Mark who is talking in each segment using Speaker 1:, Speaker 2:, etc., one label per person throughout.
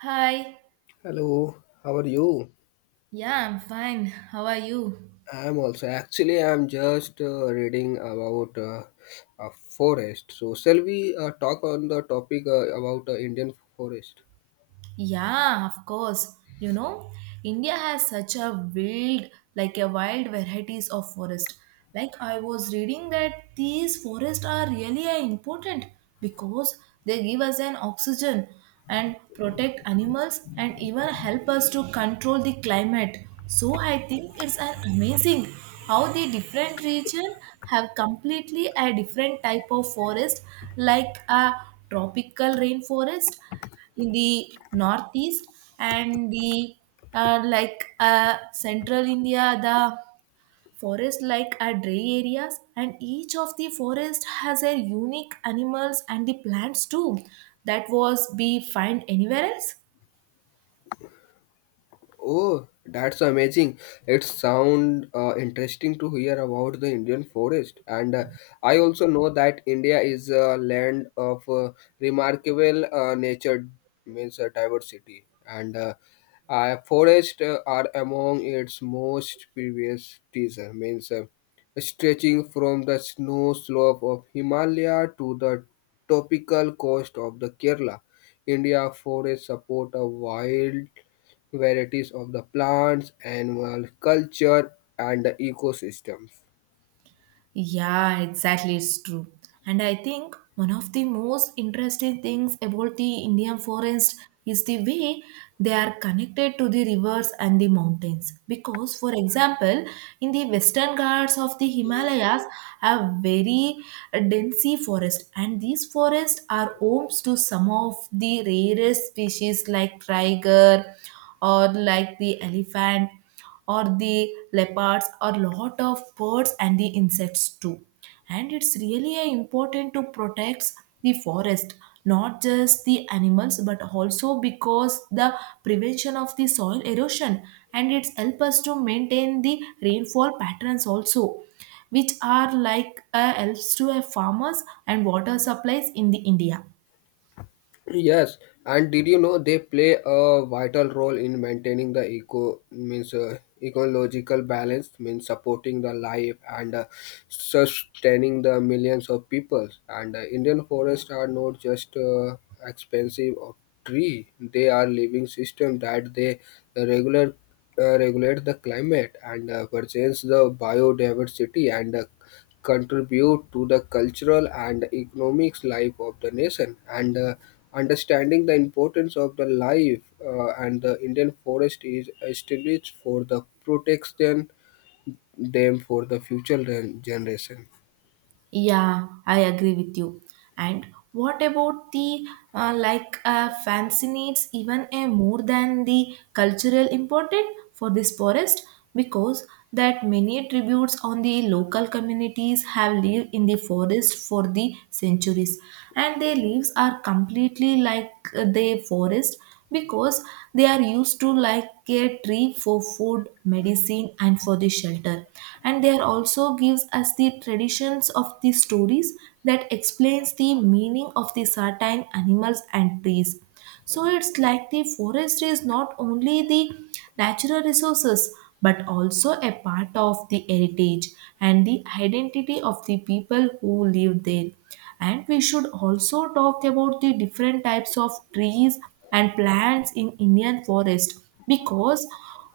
Speaker 1: Hi.
Speaker 2: Hello, how are you?
Speaker 1: Yeah, I'm fine. How are you?
Speaker 2: I'm also actually I'm just reading about a forest. So shall we talk on the topic about Indian forest?
Speaker 1: Yeah, of course. You know, India has such a wild, like a wild varieties of forest. Like I was reading that these forests are really important because they give us an oxygen and protect animals and even help us to control the climate. So I think it's an amazing how the different region have completely a different type of forest like a tropical rainforest in the northeast and the central india the forest like are dry areas, and each of the forest has a unique animals and the plants too that was be find anywhere else.
Speaker 2: Oh, that's amazing. It sound interesting to hear about the Indian forest. And I also know that India is a land of remarkable nature means diversity. And forests are among its most previous teaser means stretching from the snow slope of Himalaya to the tropical coast of the Kerala. India forests support a wild varieties of the plants, animal culture, and the ecosystems.
Speaker 1: Yeah, exactly. It's true. And I think one of the most interesting things about the Indian forest is the way they are connected to the rivers and the mountains. Because, for example, in the western Ghats of the Himalayas have very dense forest, and these forests are homes to some of the rarest species like tiger or like the elephant or the leopards or lot of birds and the insects too, and it's really important to protect the forest, not just the animals but also because the prevention of the soil erosion, and it's help us to maintain the rainfall patterns also, which are like helps to a farmers and water supplies in the india.
Speaker 2: Yes, and did you know they play a vital role in maintaining the eco means ecological balance means supporting the life and sustaining the millions of people. And Indian forests are not just expensive of tree; they are living system that they regular regulate the climate and preserve the biodiversity and contribute to the cultural and economic life of the nation and understanding the importance of the life and the indian forest is established for the protection them for the future generation.
Speaker 1: Yeah, I agree with you. And what about the fancy needs even a more than the cultural important for this forest, because that many tributes on the local communities have lived in the forest for the centuries, and their leaves are completely the forest, because they are used to like a tree for food medicine and for the shelter, and they are also gives us the traditions of the stories that explains the meaning of the certain animals and trees. So it's like the forest is not only the natural resources, but also a part of the heritage and the identity of the people who live there. And we should also talk about the different types of trees and plants in Indian forest, because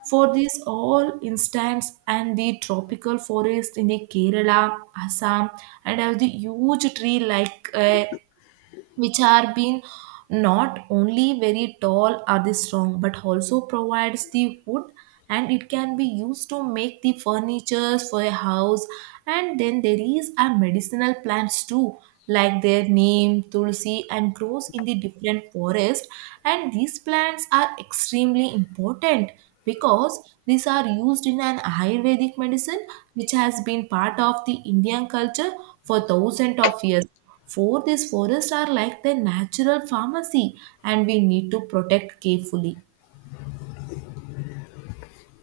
Speaker 1: for this all instance and the tropical forest in the Kerala, Assam, and have the huge tree like a which are being not only very tall or the strong but also provides the wood, and it can be used to make the furnitures for a house. And then there is a medicinal plants too, like their neem tulsi, and grows in the different forest, and these plants are extremely important because these are used in an ayurvedic medicine, which has been part of the indian culture for thousands of years. For these forests are like the natural pharmacy, and we need to protect carefully.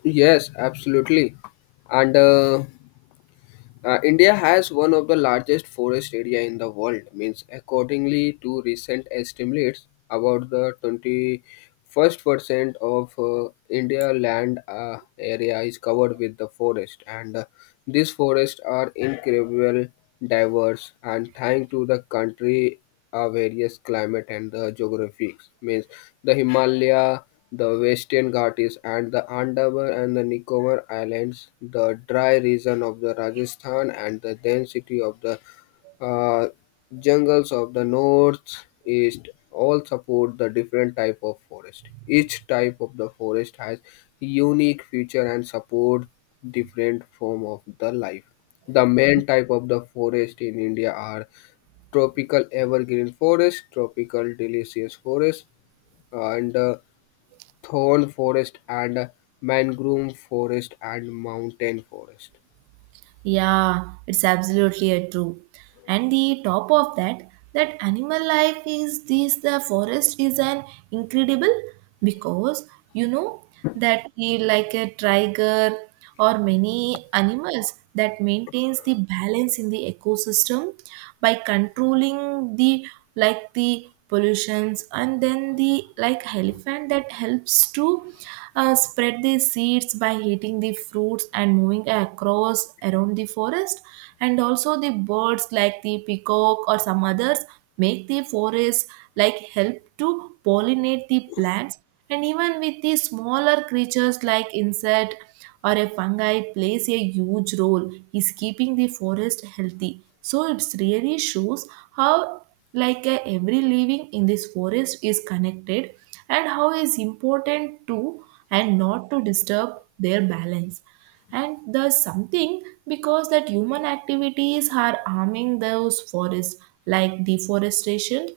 Speaker 2: Yes, absolutely. And India has one of the largest forest area in the world. Means accordingly to recent estimates, about the 21st percent of India land area is covered with the forest, and these forests are incredible diverse. And thanks to the country various climate and the geographies means the Himalaya, the Western Ghats and the Andaman and the Nicobar Islands, the dry region of the Rajasthan and the density of the uh, jungles of the north east all support the different type of forest. Each type of the forest has unique feature and support different form of the life. The main type of the forest in India are tropical evergreen forest, tropical deciduous forest, and thorn forest, and mangrove forest, and mountain forest.
Speaker 1: Yeah, it's absolutely a true. And the top of that, that animal life is this the forest is an incredible, because you know that the like a tiger or many animals that maintains the balance in the ecosystem by controlling the like the pollutions, and then the like elephant that helps to spread the seeds by heating the fruits and moving across around the forest. And also the birds like the peacock or some others make the forest like help to pollinate the plants, and even with the smaller creatures like insect or a fungi plays a huge role is keeping the forest healthy. So it really shows how every living in this forest is connected, and how is important to and not to disturb their balance. And there's something because that human activities are harming those forests, like deforestation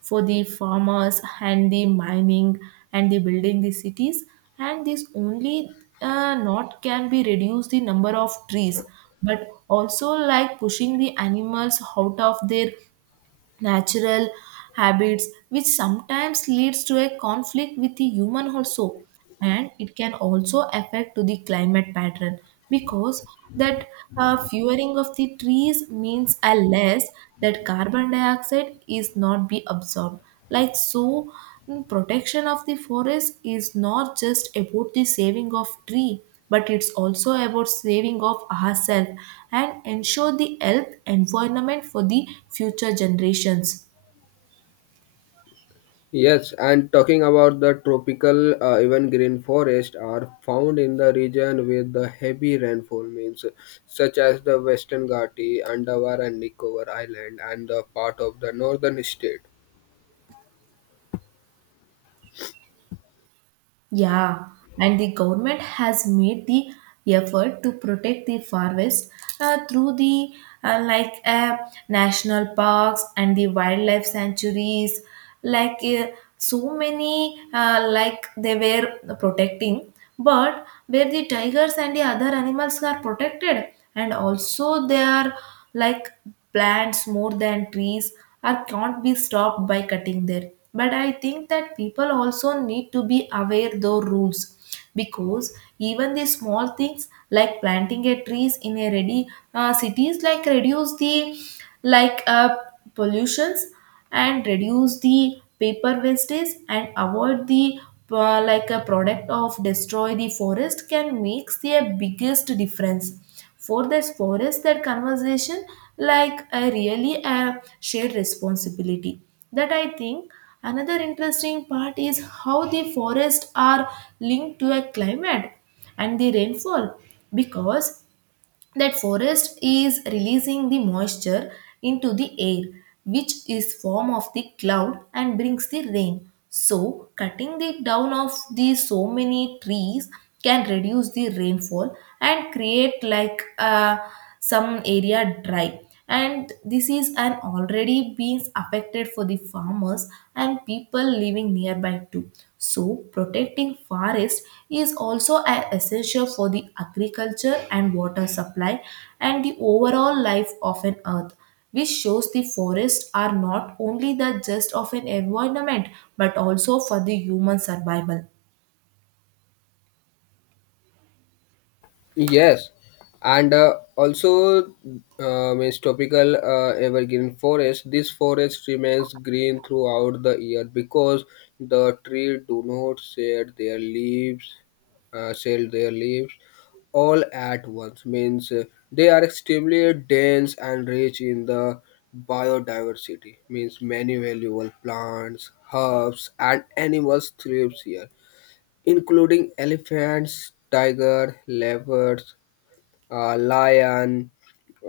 Speaker 1: for the farmers and the mining and the building the cities, and this only not can be reduce the number of trees but also like pushing the animals out of their natural habits, which sometimes leads to a conflict with the human also. And it can also affect to the climate pattern, because that furing of the trees means a less that carbon dioxide is not be absorbed, like so protection of the forest is not just about the saving of tree but it's also about saving of ourselves and ensure the health environment for the future generations.
Speaker 2: Yes, and talking about the tropical evergreen forest are found in the region with the heavy rainfall means such as the Western Ghats Andaman and the Nicobar Island and the part of the northern state.
Speaker 1: Yeah, and the government has made the effort to protect the forest through the uh, like uh, national parks and the wildlife sanctuaries, like so many like they were protecting, but where the tigers and the other animals are protected, and also they are like plants more than trees or can't be stopped by cutting there. But I think that people also need to be aware those rules, because even the small things like planting a trees in a ready cities like reduce the like uh, pollutions, and reduce the paper wastage, and avoid the like a product of destroy the forest can makes the biggest difference. For this forest that conversation like a really a shared responsibility. That I think another interesting part is how the forests are linked to a climate and the rainfall, because that forest is releasing the moisture into the air, which is form of the cloud and brings the rain. So cutting the down of the so many trees can reduce the rainfall and create like some area dry, and this is an already being affected for the farmers and people living nearby too. So protecting forest is also a- essential for the agriculture and water supply and the overall life of an earth, which shows the forests are not only the just of an environment but also for the human survival.
Speaker 2: Yes, and also means tropical evergreen forest. This forest remains green throughout the year because the tree do not shed their leaves, uh, shed their leaves all at once. Means they are extremely dense and rich in the biodiversity. Means many valuable plants, herbs, and animals thrives here including elephants, tiger, leopards, lion,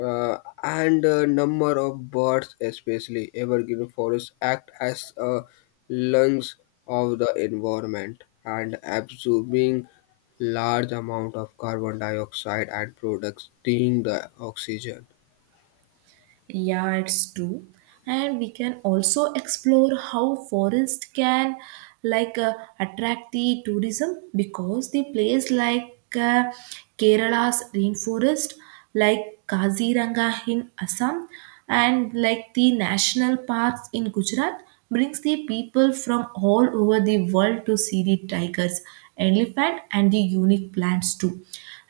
Speaker 2: and a number of birds, especially evergreen forests, act as lungs of the environment and absorbing large amount of carbon dioxide and producing the oxygen.
Speaker 1: Yeah, it's true. And we can also explore how forest can like uh, attract the tourism, because the place like Kerala's rainforest, like Kaziranga in Assam, and like the national parks in Gujarat brings the people from all over the world to see the tigers, elephant, and the unique plants too.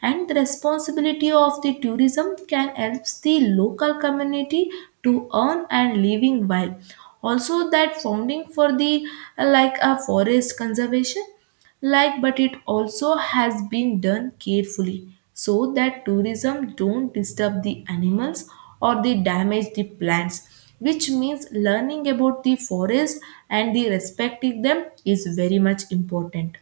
Speaker 1: And the responsibility of the tourism can help the local community to earn and living, while also that founding for the like a forest conservation like. But it also has been done carefully so that tourism don't disturb the animals or they damage the plants, which means learning about the forest and the respecting them is very much important.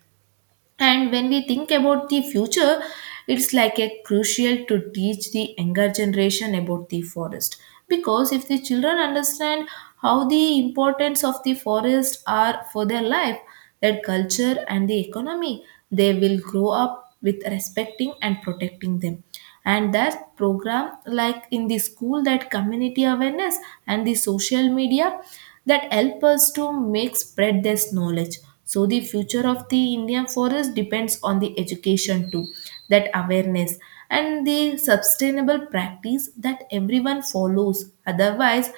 Speaker 1: And when we think about the future, it's like a crucial to teach the younger generation about the forest. Because if the children understand how the importance of the forest are for their life, their culture and the economy, they will grow up with respecting and protecting them. And that program like in the school that community awareness and the social media that help us to make spread this knowledge. So the future of the indian forest depends on the education too, that awareness and the sustainable practice that everyone follows. Otherwise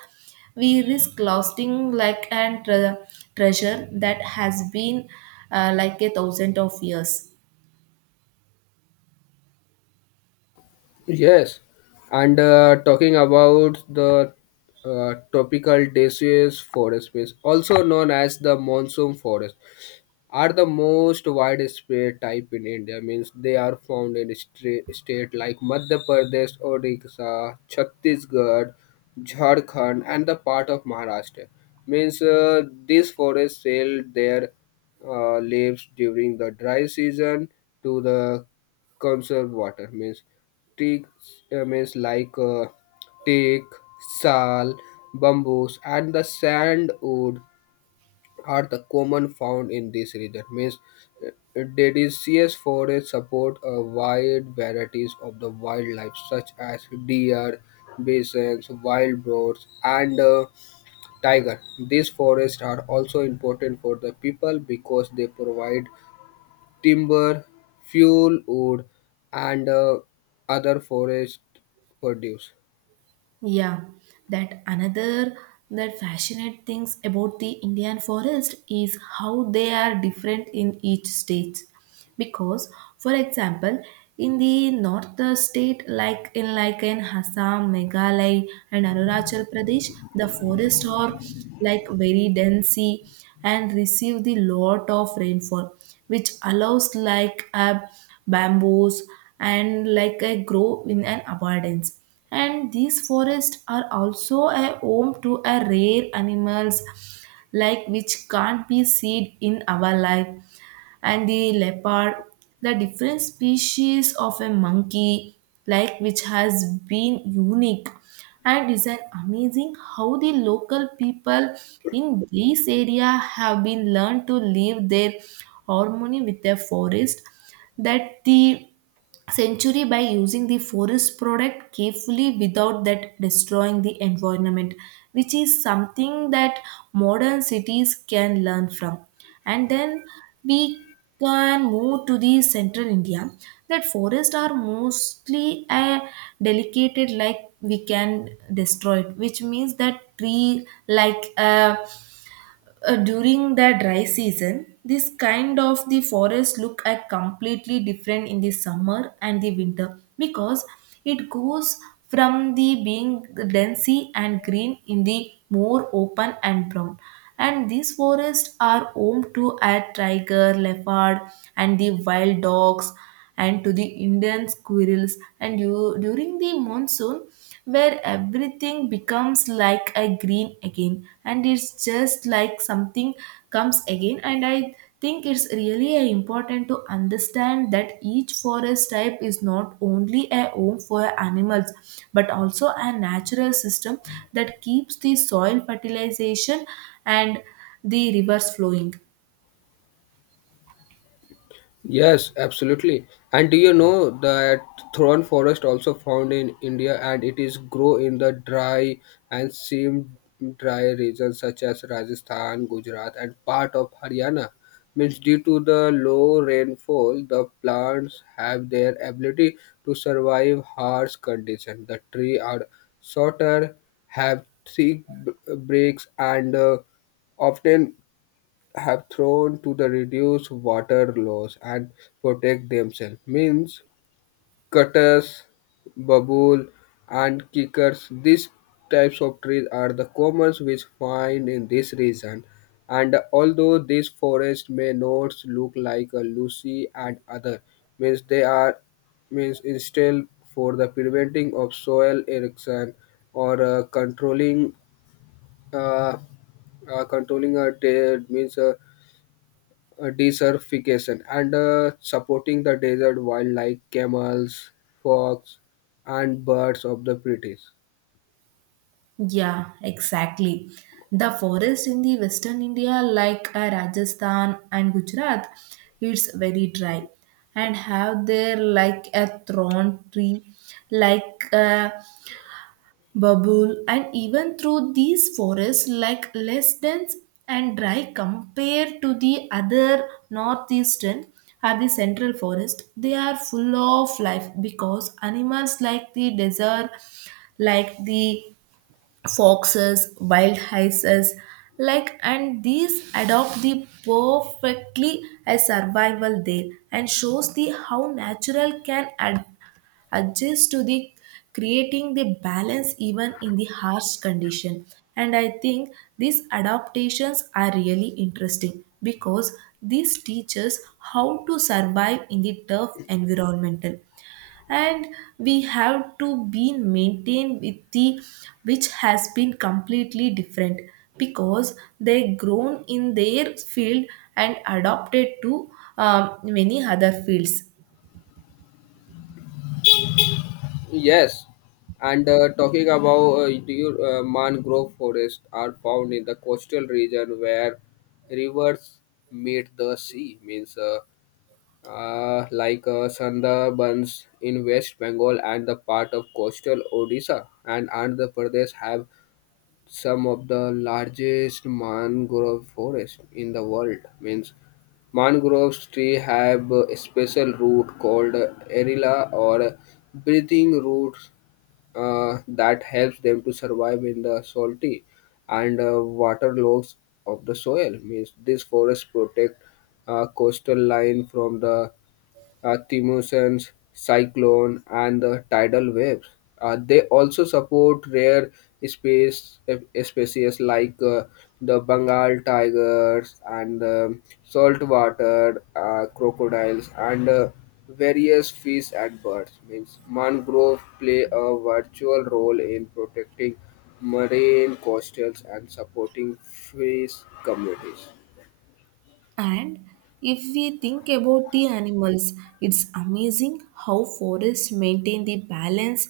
Speaker 1: we risk losing like and treasure that has been like a thousand of years.
Speaker 2: Yes, and talking about the tropical deciduous forest space, also known as the monsoon forest, are the most widespread type in India. Means they are found in state like Madhya Pradesh, Odisha, Chhattisgarh, Jharkhand, and the part of Maharashtra. Means these forests sell their leaves during the dry season to the conserve water. Means teak means like teak, sal, bamboos, and the sandwood are the common found in this region means uh, deciduous forests support a wide varieties of the wildlife such as deer bisons wild boars and tiger. These forests are also important for the people because they provide timber fuel wood and other forest produce.
Speaker 1: Yeah, that another that fascinate things about the Indian forest is how they are different in each state. Because, for example, in the north state like in Assam, Meghalaya, and Arunachal Pradesh, the forests are like very dense and receive the lot of rainfall, which allows like bamboos and like a grow in an abundance. And these forests are also a home to a rare animals like which can't be seen in our life, and the leopard, the different species of a monkey like which has been unique. And it's an amazing how the local people in this area have been learned to live their harmony with their forest, that the century by using the forest product carefully without that destroying the environment, which is something that modern cities can learn from. And then we can move to the central india that forests are mostly a delicated like we can destroy it, which means that tree like during the dry season, this kind of the forest look at completely different in the summer and the winter, because it goes from the being densey and green in the more open and brown. And these forests are home to a tiger leopard and the wild dogs and to the Indian squirrels, and you during the monsoon, where everything becomes like a green again, and it's just like something comes again. And I think it's really important to understand that each forest type is not only a home for animals but also a natural system that keeps the soil fertilization and the rivers flowing.
Speaker 2: Yes, absolutely. And do you know that thorn forest also found in India and it is grow in the dry and seem dry regions such as Rajasthan, Gujarat and part of Haryana. Means due to the low rainfall, the plants have their ability to survive harsh conditions. The tree are shorter, have thick breaks and often have thrown to the reduce water loss and protect themselves means cutters babul, and kickers these types of trees are the commons which find in this region and although these forests may not look like a lucy and other means they are means instead for the preventing of soil erosion or uh, controlling a dead means desertification and supporting the desert wildlife, camels, fox, and birds of the British.
Speaker 1: Yeah, exactly. The forest in the western India, like Rajasthan and Gujarat, it's very dry and have there like a thorn tree, like a bubble, and even through these forests, like less dense and dry compared to the other northeastern or the central forest, they are full of life because animals like the desert, like the foxes, wild hyenas, like and these adopt the perfectly as survival there and shows the how natural can adjust to the creating the balance even in the harsh condition, and I think these adaptations are really interesting because this teaches how to survive in the tough environmental, and we have to be maintained with the, which has been completely different because they grown in their field and adopted to many other fields.
Speaker 2: Yes, and talking about mangrove forests are found in the coastal region where rivers meet the sea, means Sundarbans in West Bengal and the part of coastal Odisha and Andhra Pradesh have some of the largest mangrove forests in the world. Means mangrove tree have a special root called erila or breathing roots that helps them to survive in the salty and water logs of the soil. Means this forest protect coastal line from the thermosynes, cyclone, and the tidal waves. They also support rare species like the Bengal tigers and the saltwater crocodiles and various fish and birds. Means mangroves play a virtual role in protecting marine coastals and supporting fish communities.
Speaker 1: And if we think about the animals, it's amazing how forests maintain the balance.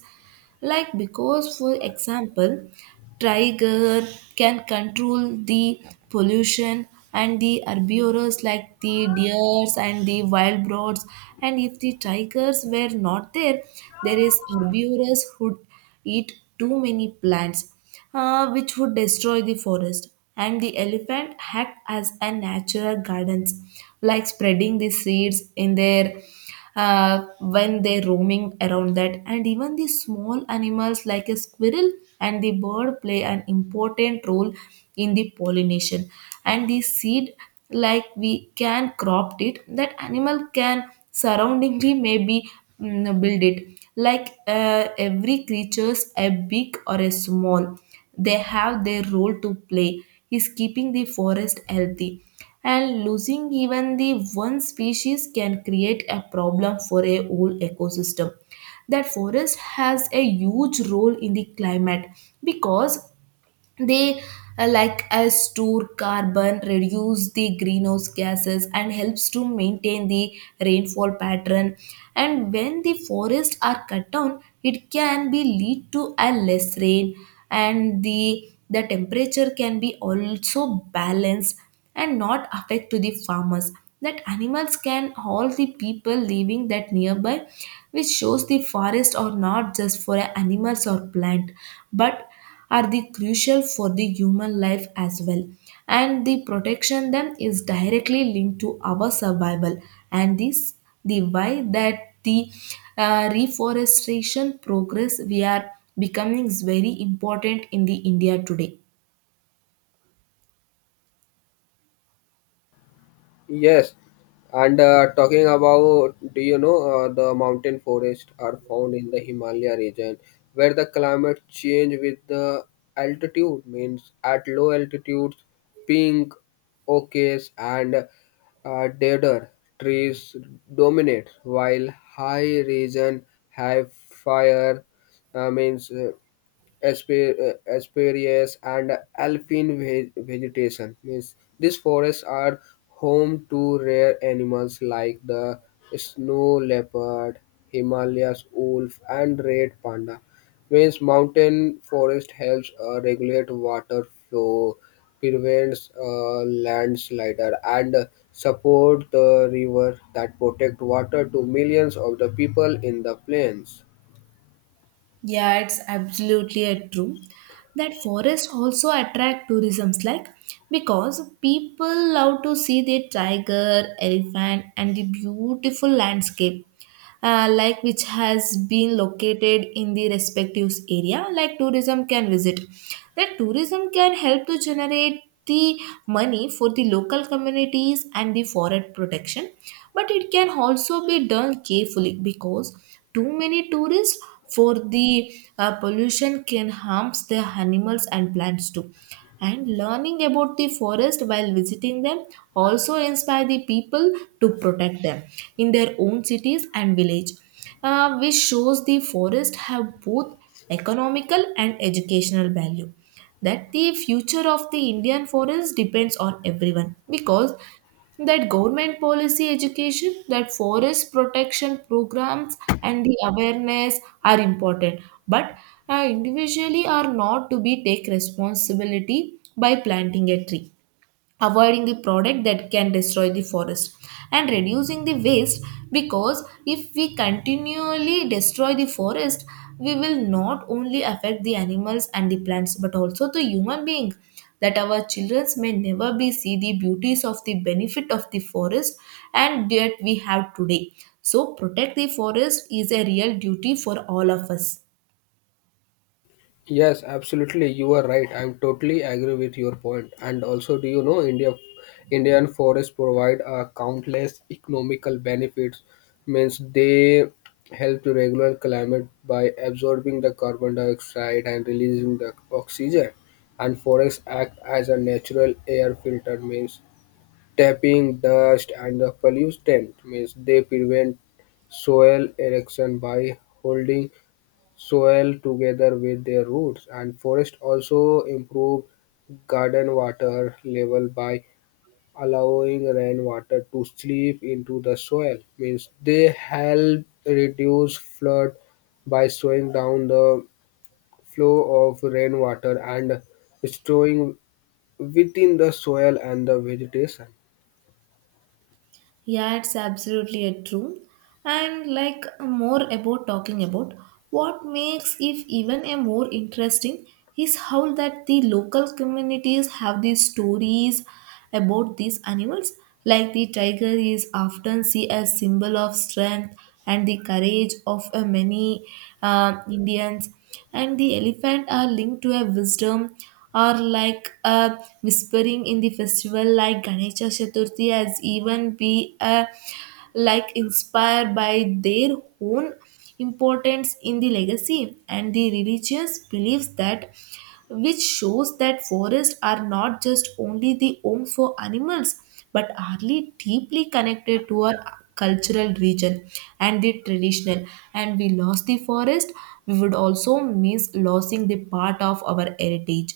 Speaker 1: Like, because, for example, tiger can control the pollution and the herbivores like the deers and the wild birds, and if the tigers were not there, there is herbivores who eat too many plants, which would destroy the forest. And the elephant act as a natural gardens, like spreading the seeds in their when they're roaming around that. And even the small animals like a squirrel and the bird play an important role in the pollination. And the seed, like we can crop it, that animal can surroundingly maybe build it like every creatures a big or a small, they have their role to play is keeping the forest healthy, and losing even the one species can create a problem for a whole ecosystem. That forest has a huge role in the climate because they like us store carbon, reduce the greenhouse gases and helps to maintain the rainfall pattern, and when the forests are cut down it can be lead to a less rain, and the temperature can be also balanced and not affect to the farmers that animals can all the people living that nearby, which shows the forest or not just for a animals or plant but are the crucial for the human life as well, and the protection them is directly linked to our survival. And this the why that the reforestation progress we are becoming is very important in the india today.
Speaker 2: Yes, and talking about, do you know, the mountain forests are found in the Himalaya region where the climate change with the altitude means at low altitudes, pink, oaks and deader trees dominate while high region have fire uh, means uh, asperias and alpine vegetation means these forests are home to rare animals like the snow leopard himalayas wolf and red panda means mountain forest helps regulate water flow prevents landslide and support the river that protect water to millions of the people in the plains.
Speaker 1: Yeah, it's absolutely a true that forests also attract tourisms like because people love to see the tiger, elephant and the beautiful landscape, like which has been located in the respective area like tourism can visit. That tourism can help to generate the money for the local communities and the forest protection, but it can also be done carefully because too many tourists for the pollution can harms the animals and plants too, and learning about the forest while visiting them also inspire the people to protect them in their own cities and village, which shows the forest have both economical and educational value. That the future of the Indian forest depends on everyone because that government policy education, that forest protection programs, and the awareness are important, but individually are not to be take responsibility by planting a tree, avoiding the product that can destroy the forest, and reducing the waste. Because if we continually destroy the forest, we will not only affect the animals and the plants but also the human being, that our children may never be see the beauties of the benefit of the forest and that we have today. So protect the forest is a real duty for all of us.
Speaker 2: Yes, absolutely. You are right. I'm totally agree with your point. And also, do you know Indian forests provide countless economical benefits. Means they help to regulate climate by absorbing the carbon dioxide and releasing the oxygen. And forests act as a natural air filter. Means tapping dust and the pollutant. Means they prevent soil erosion by holding soil together with their roots, and forests also improve garden water level by allowing rainwater to seep into the soil. Means they help reduce flood by slowing down the flow of rainwater and storing within the soil and the vegetation.
Speaker 1: Yeah, it's absolutely a true. And like more about talking about what makes if even a more interesting is how that the local communities have these stories about these animals. Like the tiger is often seen as symbol of strength and the courage of many Indians, and the elephant are linked to a wisdom or like a whispering in the festival like Ganesha Chaturthi as even be a like inspired by their own importance in the legacy and the religious beliefs, that which shows that forests are not just only the home for animals but are deeply connected to our cultural region and the traditional. And we lost the forest, we would also miss losing the part of our heritage.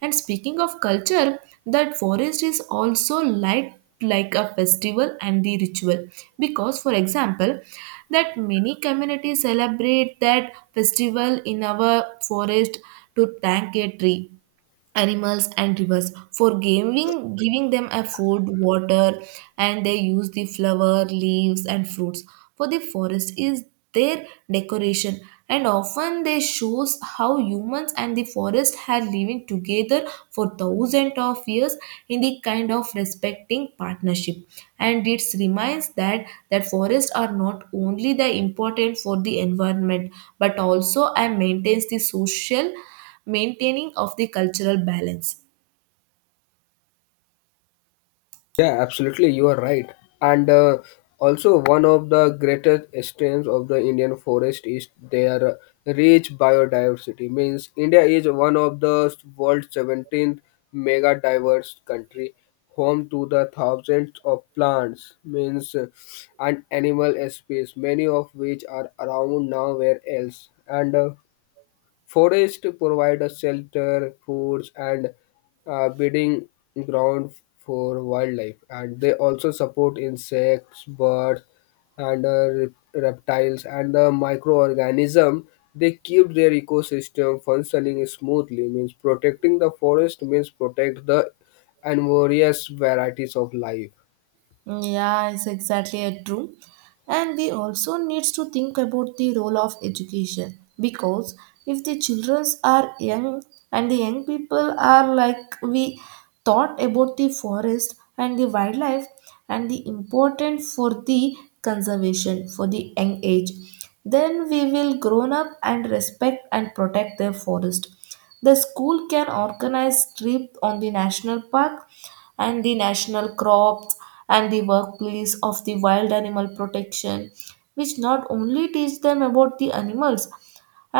Speaker 1: And speaking of culture, that forest is also like a festival and the ritual because for example that many communities celebrate that festival in our forest to thank a tree, animals and rivers for giving them a food water, and they use the flower leaves and fruits for the forest is their decoration, and often they shows how humans and the forest have living together for thousands of years in the kind of respecting partnership. And it reminds that that forests are not only the important for the environment but also and maintains the social, maintaining of the cultural balance.
Speaker 2: Yeah, absolutely. You are right. And also, one of the greatest strengths of the Indian forest is their rich biodiversity. Means India is one of the world's 17th mega diverse country, home to the thousands of plants, means and animal species, many of which are around nowhere else. And forests provide us shelter, foods, and breeding ground for wildlife, and they also support insects, birds, and reptiles and the microorganism. They keep their ecosystem functioning smoothly. Means protecting the forest means protect the and various varieties of life.
Speaker 1: Yeah, it's exactly it, true. And we also needs to think about the role of education because if the children are young and the young people are like we thought about the forest and the wildlife and the important for the conservation for the young age, then we will grown up and respect and protect the forest. The school can organize trips on the national park and the national crops and the workplace of the wild animal protection, which not only teach them about the animals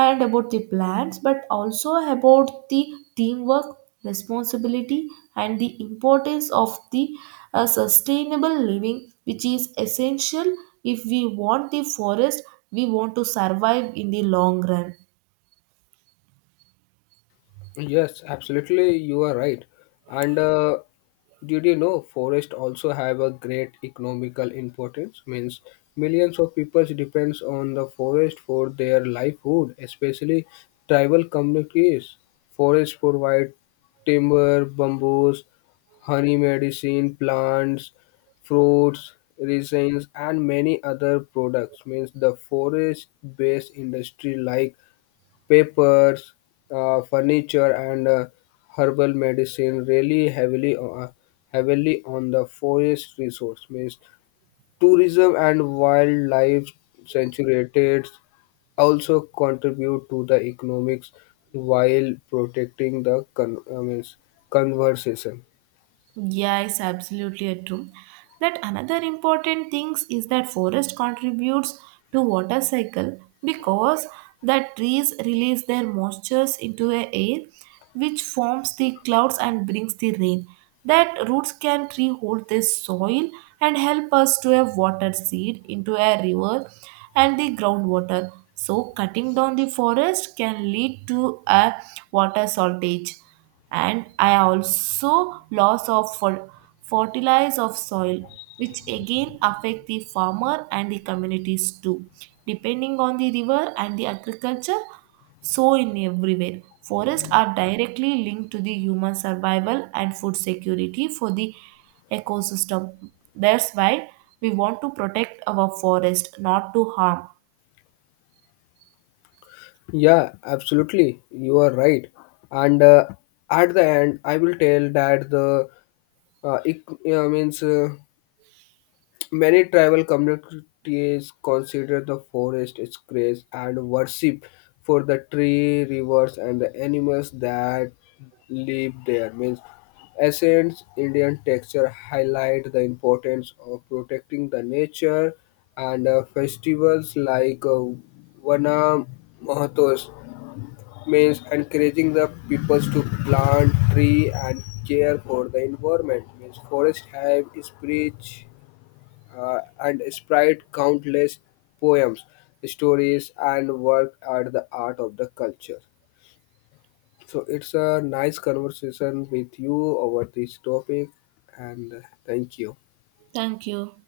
Speaker 1: and about the plants, but also about the teamwork, responsibility, and the importance of the sustainable living, which is essential if we want the forest we want to survive in the long run.
Speaker 2: Yes, absolutely, you are right. And did you know forests also have a great economical importance? Means millions of people depends on the forest for their livelihood, especially tribal communities. Forests provide timber, bamboos, honey medicine, plants, fruits, resins, and many other products. Means the forest-based industry like papers, furniture, and herbal medicine really heavily on the forest resource. Means tourism and wildlife sanctuaries also contribute to the economics while protecting the means conversation.
Speaker 1: Yeah, it's absolutely a true. That another important things is that forest contributes to water cycle because the trees release their moistures into the air, which forms the clouds and brings the rain. That roots can rehold this soil and help us to have water seed into a river and the groundwater. So cutting down the forest can lead to a water shortage, and I also loss of fertilize of soil, which again affect the farmer and the communities too. Depending on the river and the agriculture, so in everywhere. Forests are directly linked to the human survival and food security for the ecosystem. That's why we want to protect our forest, not to harm.
Speaker 2: Yeah, absolutely. You are right. And at the end, I will tell that the ec- means many tribal communities consider the forest its grace and worship for the tree, rivers, and the animals that live there. Means ancient Indian texture highlight the importance of protecting the nature and festivals like Vana Mahatos means encouraging the peoples to plant tree and care for the environment means forest have is rich and spread countless poems, stories, and work at the art of the culture. So it's a nice conversation with you over this topic, and thank you.
Speaker 1: Thank you.